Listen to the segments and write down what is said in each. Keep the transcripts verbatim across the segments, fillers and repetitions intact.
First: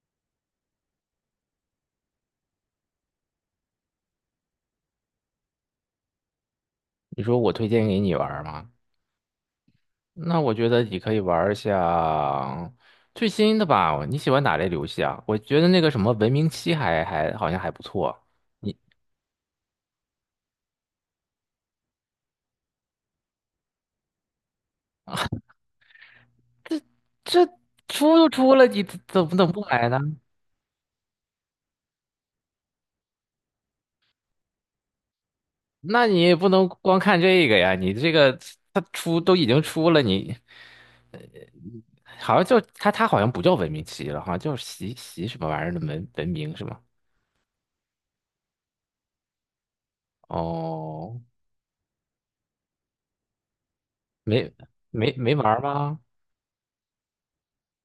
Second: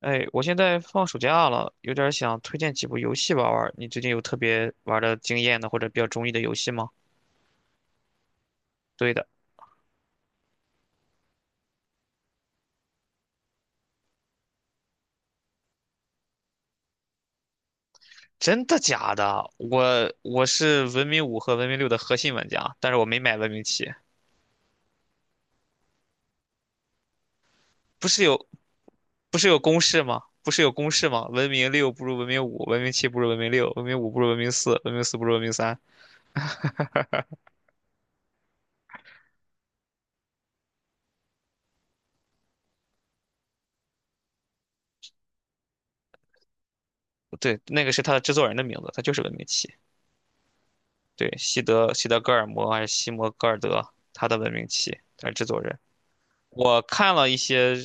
哎，我现在放暑假了，有点儿想推荐几部游戏玩儿玩儿。你最近有特别玩儿的经验的或者比较中意的游戏吗？你说我推荐给你玩儿吗？对的。那我觉得你可以玩儿一下最新的吧。你喜欢哪类游戏啊？我觉得那个什么《文明七》还还好像还不错。真你的假的？我我是文明五和文明六的核心玩家，但是我没买文明七。这这不出是都有出了，你怎怎么不是能有不公买呢？式吗？不是有公式吗？文明六不如文明五，文明七不如文明六，文明五不如文明四，文明四不如文明三。那你也不能光看这个呀。你这个它出都已经出了，你好像就它它好像不叫《文明七》了，好像叫习习什么玩意儿的文文明是吗？对，那个是他的制作人的名字，他就是文明七。哦，对，西德西德格尔摩还是西摩戈尔德，他的没文明七，没他没是制玩儿作人。吗？我看了一些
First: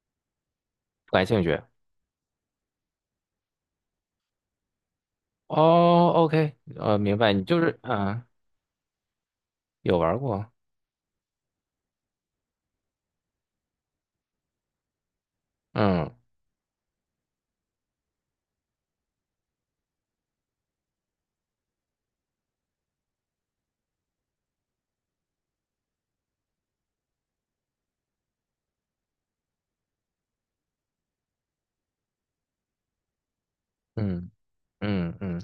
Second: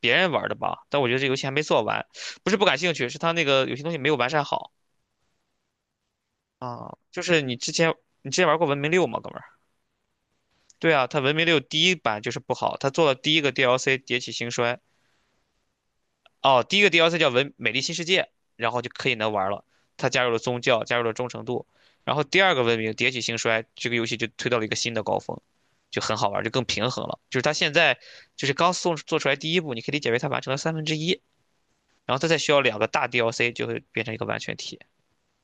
别人玩的吧，但我不觉得感这游兴戏还趣。没做完。不是不感兴趣，是他那个有些东西没有完善好哦，OK,呃，啊。明就白，是你你就之是前嗯，你之前玩过《文明六》吗，哥们儿？有玩过，对啊，他《文明六》第一版就是不好，他做了第一个 D L C《迭起兴衰》。嗯哦，第一个 D L C 叫《文美丽新世界》，然后就可以能玩了。他加入了宗教，加入了忠诚度，然后第二个文明《迭起兴衰》这个游戏就推到了一个新的高峰，就很好玩就更平衡了。就是他现在就是刚送做出来第一步，你可以理解为他完成了三分之一。然后它再需要两个大 D L C 就会变成一个嗯完全体。嗯嗯，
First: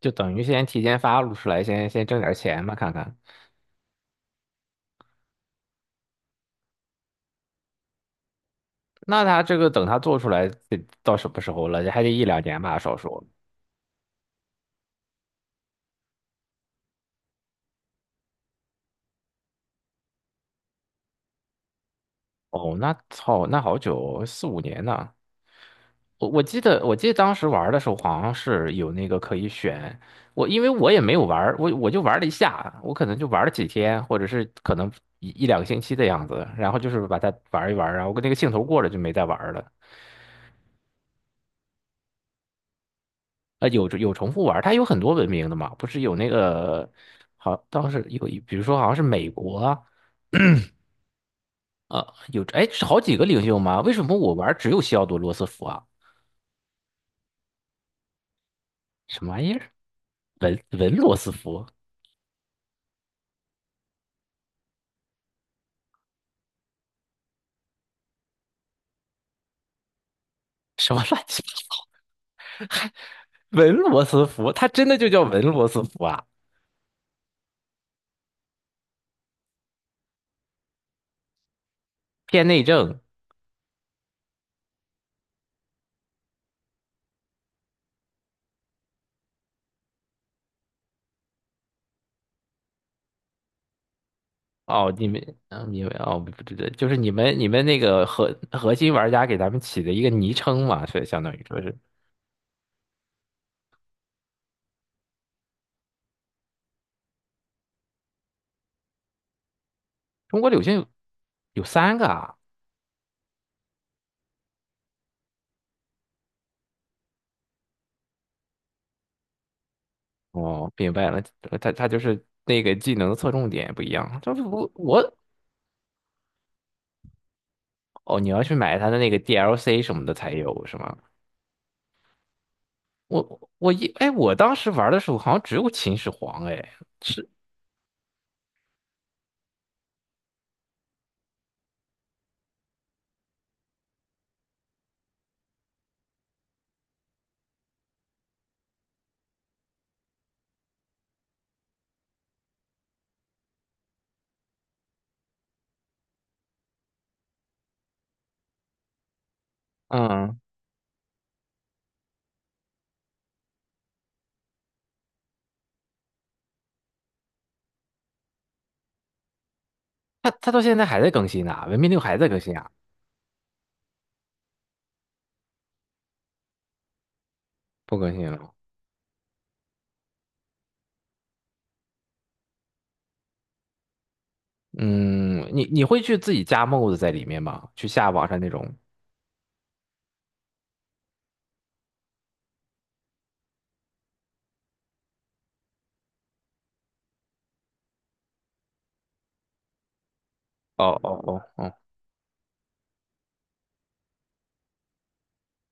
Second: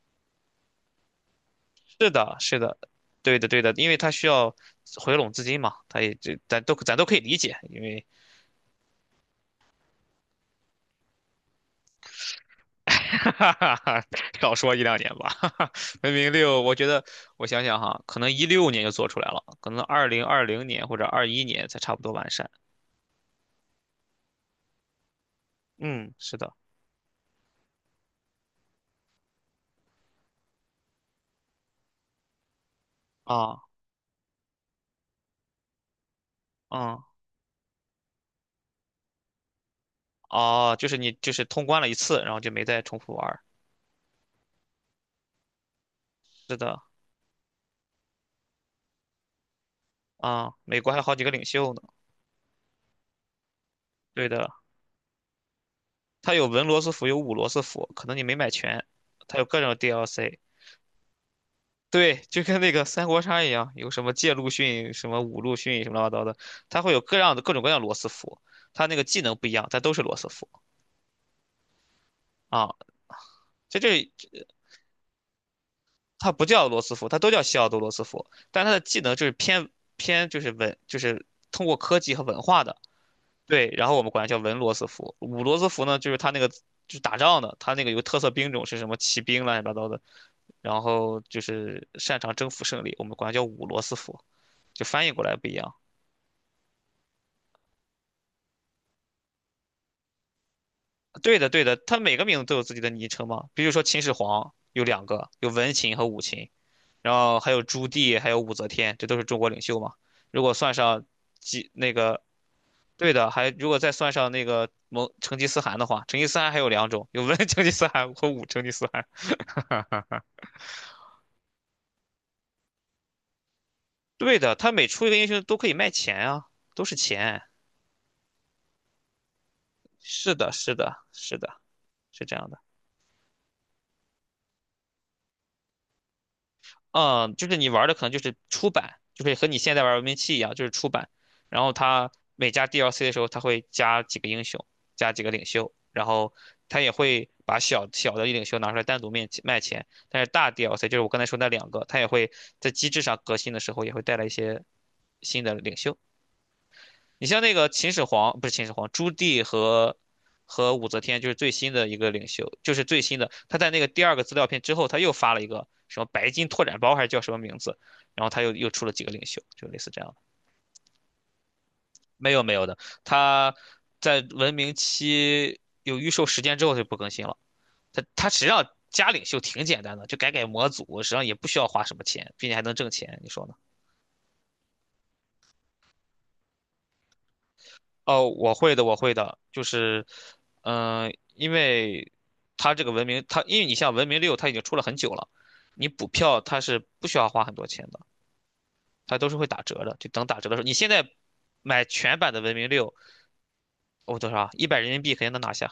就等于先提前发出来，先先是挣点的，是钱嘛，的，看看。对的，对的，因为它需要回笼资金嘛，它也这咱都咱都可以理解，因为 那他这个等他做出来得到什么时候了？还得一两年吧，少 说。哈哈哈，少说一两年吧，哈哈，文明六，我觉得我想想哈，可能一六年就做出来了，可能二零二零年或者二一年才差不多完善。哦，那操，那好久，四五年呢。嗯，我是我的，记得我记得当时玩的时候好像是有那个可以选，我因为我也没有玩儿我我就玩了一下，我可能就玩了啊，几天，或者是可能一一两个星期的样子，然后就嗯，是把它玩一玩，然后跟那个兴头过了就没再玩儿了。哦，就是你就是通关了一次，然后就没再重复玩儿。啊，有有重复玩儿它有很多文明的嘛，不是有那是的，个好当时有一比如说好像是美国啊，啊，美国还有好几个领袖呢。呃，有哎是好几个领袖吗？为什么对我玩的，儿只有西奥多·罗斯福啊？它有文罗斯福，有武罗斯福，可能你没买全，什么它玩有意各儿？种 D L C。文文罗斯福？对，就跟那个三国杀一样，有什么借陆逊、什么武陆逊、什么乱七八糟的，它会有各样的各种各样的罗斯福，它那个技能不一样，但都是罗斯福什么乱七八？啊。文这罗这斯福，他真的就叫文罗斯福啊？它不叫罗斯福，它都叫西奥多罗斯福，但它的技能就是偏偏就是文，就是通过科技和文偏内化的。政对，然后我们管它叫文罗斯福，武罗斯福呢，就是它那个就是打仗的，它那个有个特色兵种是什么骑兵乱七八糟的。然后就是擅长征服胜利，我们管它叫五罗斯福，就哦，翻你译们过来不一啊，样。你们哦，不对对，就是你们你们那个核核心玩家给咱们起的一个昵称嘛，所以相当对于的，说对是的，它每个名字都有自己的昵称嘛，比如说秦始皇有两个，有文秦和武秦，然后还有朱棣，还有武则天，这都是中国领袖嘛。中如国果柳算絮上有几那三个个，啊。对的，还如果再算上那个蒙成吉思汗的话，成吉思汗还有两种，有文 成吉思汗和武成吉思汗。哦，明白了，他他就是那个技能的侧重点不一样。就对是的，我他每出一我个英雄都可以卖钱啊，都是钱。哦，你要去买他的那个 D L C 什么的才是的，有是是吗？的，是的，是这样的。我我一哎，我当时玩的时候好像只有秦始皇哎，是嗯，就是你玩的可能就是出版，就是和你现在玩文明七一样，就是出版。然后它每加 D L C 的时候，它会加几个英雄，加几个领袖，然后它也会把小小的领袖拿出来单独面卖钱。但是大 D L C 就是我刚才说那两个，它也会在机制上革新的时候，也会带来一些新的领袖。你像那个秦始皇，不是秦始皇，朱棣和嗯，和武则天，就是最新的一个领袖，就是最新的。他在那个第二个资料片之后，他又发了一个什么白金拓展包，还是叫什么名字？然后他又又出了几个领袖，就类似这样的。他他到现在还在更新呢，文明六还在没更有没新有啊。的，他在文明期有预售时间之后就不更新了。不他更他新实际了。上加领袖挺简单的，就改改模组，实际上也不需要花什么钱，并且还能挣钱，你说呢？嗯，你你会去自己加 mod 在里面吗？去下网哦，上那我种？会的，我会的，就是，嗯、因为它这个文明，它因为你像文明六，它已经出了很久了，你补票它是不需要花很多钱的，它都是会打折的，就等打折的时候，你现哦在哦哦哦买全版的文明六，哦多少啊？一百人民币肯定能拿下。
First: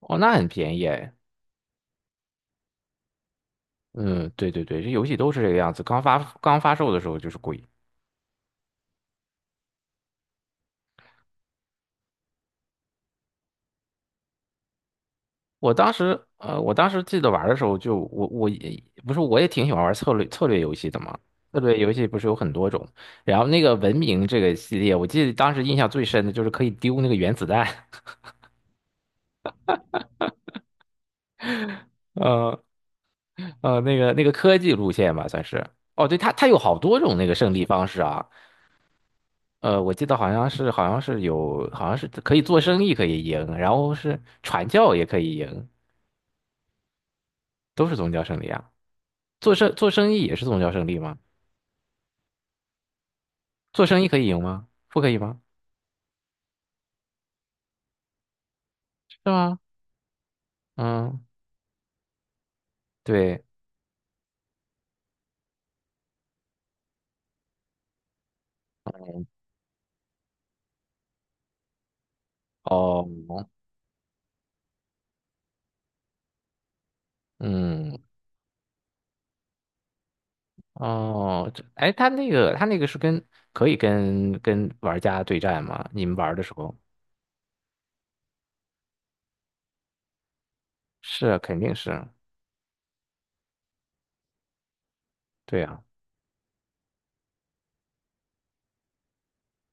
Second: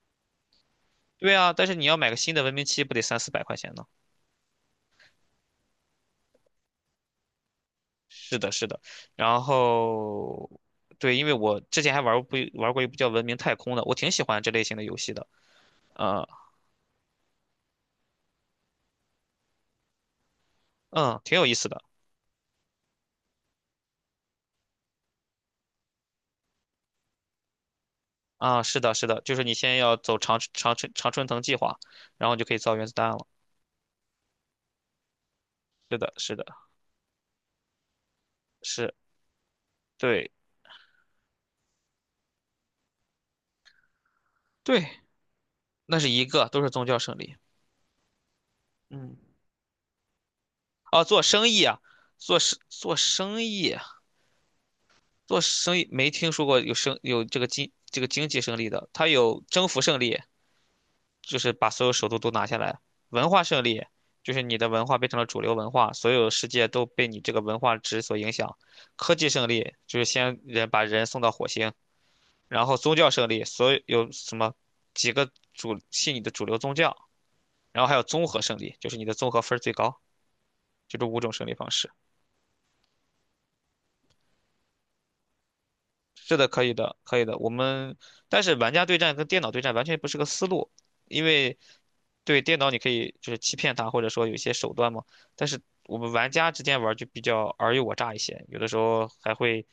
哦，那很便宜哎。对啊，但是你要买个新的文明七，不得三四百块钱呢？嗯，对对对，这游戏都是这个样子。刚发刚发售的时候就是贵。是的，是的。然后，对，因为我之前还玩过不玩过一部叫《文明太空》的，我挺喜欢这类型的游戏的，我当时呃，呃，我当时记得玩的时候就我我也不是我也挺喜欢玩策略策略游戏的嘛。嗯，挺有意策思略的。游戏不是有很多种，然后那个文明这个系列，我记得当时印象最深的就是可以丢那个原子弹，啊，是的，是的，就是你先要走长长春长春藤计划，然后你就可以呃造原子弹了。呃，那个那个科技路线吧，算是。是哦，的，对，它是的，它有好多种那个胜利方式啊。是，呃，我记得对好像是好像是有好像是可以做生意可以赢，然后是传对，教也可以赢，那是一个，都是宗教胜利。都是宗教胜利啊。嗯，做生做生意也是宗教胜利啊，吗？做生意啊，做生做生意啊，做生意可以赢吗？不可以吗？做生意没听说过有生有这个经这个经济胜利的，它是有吗？征服胜利，嗯，就是把所有首都都拿下来；文对，化胜利，就是你的文化变成了主流文化，所有世界都被你这个文化值所影响；科技胜利，就是先人把人送到火星。然后宗哦，教胜利，所有有什么几个主信你的主流宗教，然后还嗯，有综合胜利，就是你的综合分儿最高，就这五种胜哦，利这方式。哎，他那个他那个是跟可以跟跟玩家对战吗？你们玩是的的，时可候以的，可以的。我们但是玩家对战跟电脑对战完全不是个思路，因是啊肯为定是啊，对电脑你可以就是欺骗他，或者说有一些手段嘛。但是对啊，我们玩家之间玩就比较尔虞我诈一些，有的时候还会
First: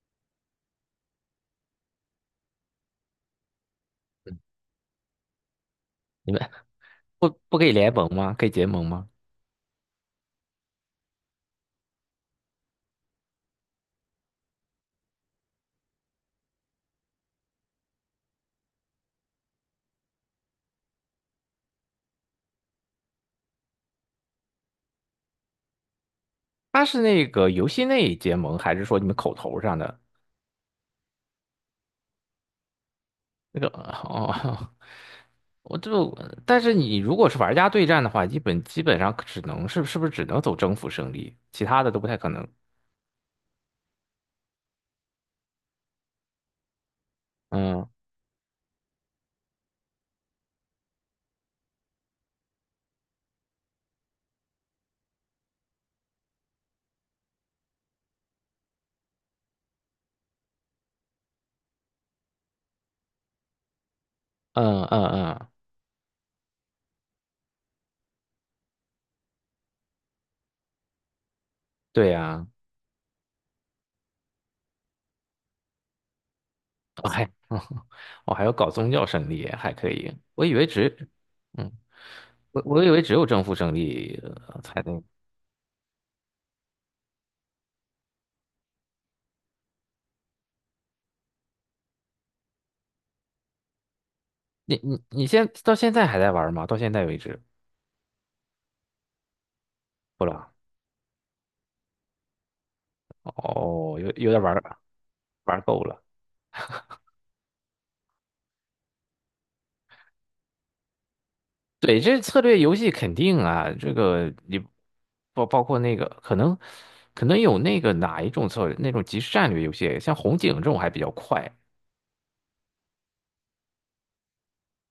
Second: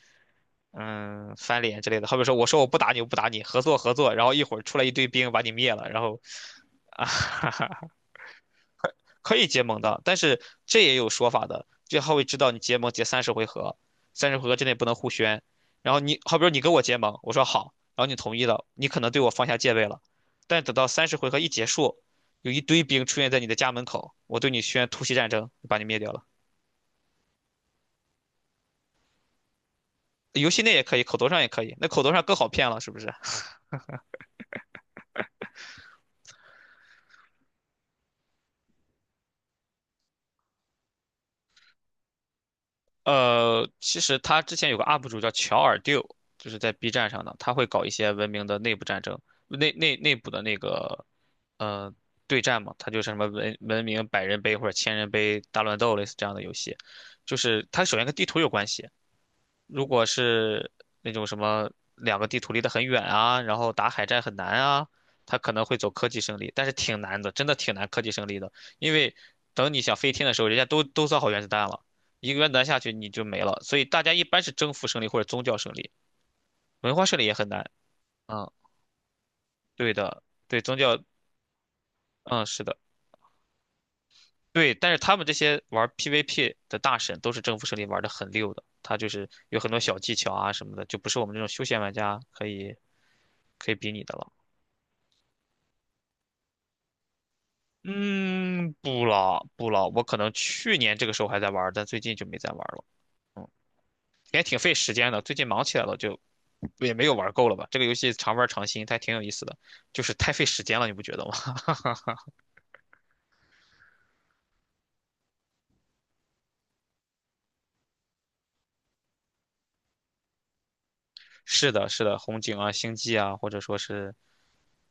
嗯翻脸之类的。好比说我说我不打你，我不打你，合作合作，然后嗯一会儿出来一堆兵把你灭了，然后你们 啊。不不可 以联盟吗？可以结 盟可吗？可以结盟的，但是这也有说法的，这他会知道你结盟结三十回合，三十回合之内不能互宣。然后你好比说你跟我结盟，我说好，然后你同意了，你可能对我放下戒备了，但等到三十回合一结束，有一堆兵出现在你的家门口，我对你宣突袭战争，把你灭掉了。他是那个游戏内结盟，还是说你们口头上的？游戏内也可以，口头上也可以，那口头上更好骗了，是不是？那个 哦，我就，但是你如果是玩家对战的话，基本基本上只能是是不是只能走征服胜利，其他的都不太可能。呃，其实他之前有个 U P 主叫乔尔 d 就是在 B 站上的，他会搞嗯一些文明的内部战争，内内内部的那个呃对战嘛，他就是什么文文明百人杯或者千人杯大乱斗类似这样的游戏，就是它首先跟地图有关系，如果是那种什么两个地图离得很远啊，然后打海战很难嗯啊，嗯他嗯，可能会走科技胜利，但是挺难的，真的挺难科技胜利的，因为等你想飞天的时候，人家都都造好原子弹了，对一个呀、原子弹下去你就没了，所以大家一般是征服胜利或者宗教胜利，文 化我胜利还也很难。我还要嗯，搞宗教胜利，还可对以。的，我以对为宗只，教，嗯，嗯，我是的，我以为只有征服胜利呃对，才但是能。他们这些玩 P V P 的大神都是征服胜利玩的很溜的，他就是有很多小技巧啊什么的，就不是我们这种休闲玩家可以可以比拟的了。你你你现到现在还在玩吗？到现在为止，嗯，不了不了，我可不能了。去年这个时候还在玩儿，但最近就没再玩儿了。嗯，哦，有有点也玩挺费时间的，最近玩忙起够来了，了。就也没有玩够了吧。这个游戏常玩儿常新，它还挺有意思的，就是太费时间了，你不觉得吗？对，这策略游戏肯定啊，这个你包包括那个可能可能有那个哪一种策略，那种即时战略游戏，像红警这种还比较快，是的，是的，红警啊、星际啊，或者说是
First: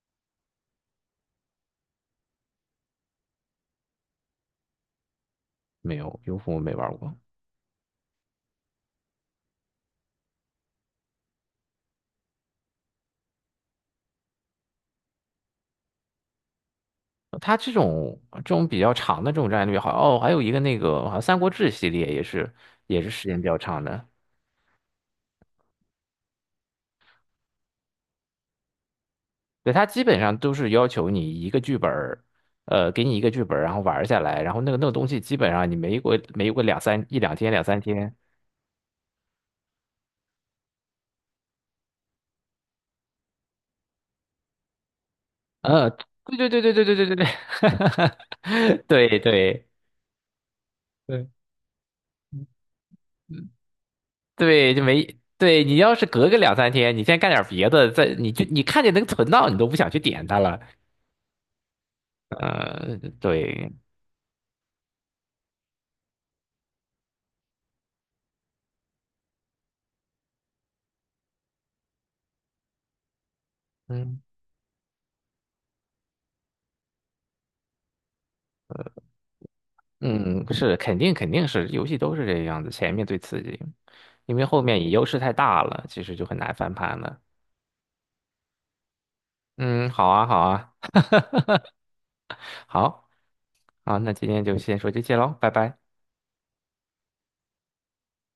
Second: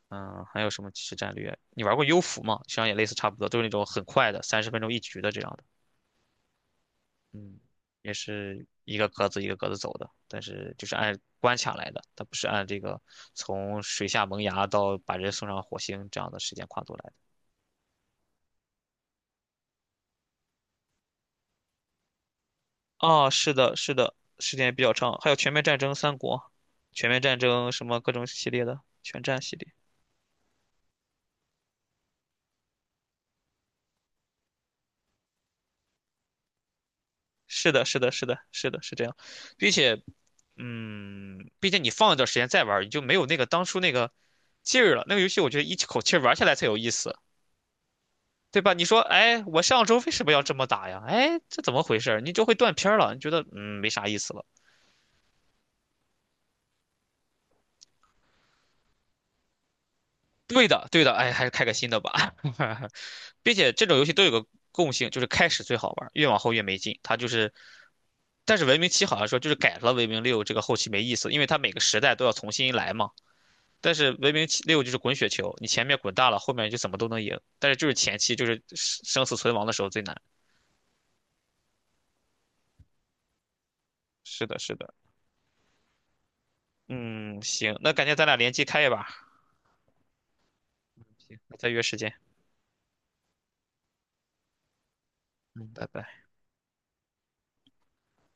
嗯，还有什么即时战略？你玩过幽浮吗？实际上也类似差不多，都是那种很快的，三十分钟一局的这样的。没有，优酷我没玩过。嗯，也是一个格子一个格子走的，但是就是按关卡来的，它不是按这个从水下萌芽到把人送上火星这样的时间跨度来的。它这种这种比较长的这种战略，好哦，还有一个那个好像《三国志》系列也是也是时啊，间比是较的，长是的，的，时间也比较长，还有全面战争三国、全面战争什么各种系列的全战系列。对，它基本上都是要求你一个剧本儿，呃，给你一个剧本儿，然后玩儿下来，然后那个那个东西基本上你没过没过两三一两天两是三的，是的，天。是的，是的，是这样，并且，嗯，毕竟你放一段时间再玩儿你就没有那个当初那个劲儿了。那个游戏我觉得一呃，口气儿玩对下对来对才对有对意对对对思。对，对吧？你 说，对对哎，我对上周为什么要这么打呀？哎，这怎么回事儿？你就会断片儿了，你觉得嗯没啥意思了。对，就没对你要是隔个两三天，你先干点别的，再你就你看见能存到，你都不想去点它了。对的，对的，哎，还是开个新的吧。呃，并对，且这种游戏都有个共性，就是开始最好玩越往后越没劲。它就是，但是文明七好像说就是改了文明六这个后期没意思，因为它每个时代都要重新来嘛。但是嗯文明七六就是滚雪球，你前面滚大了，后面就怎么都能赢。但是就是前期就是生生死存亡的时候最难。嗯，是肯定肯定是游戏都是这个样子，前面最刺激，因为是的，后是面你的，优势太大了，其实就很难翻盘了。嗯，行，那感觉咱俩联机开一把，嗯，好啊好啊再约时间。好啊，那今天就先说这些喽，拜嗯，拜。拜拜。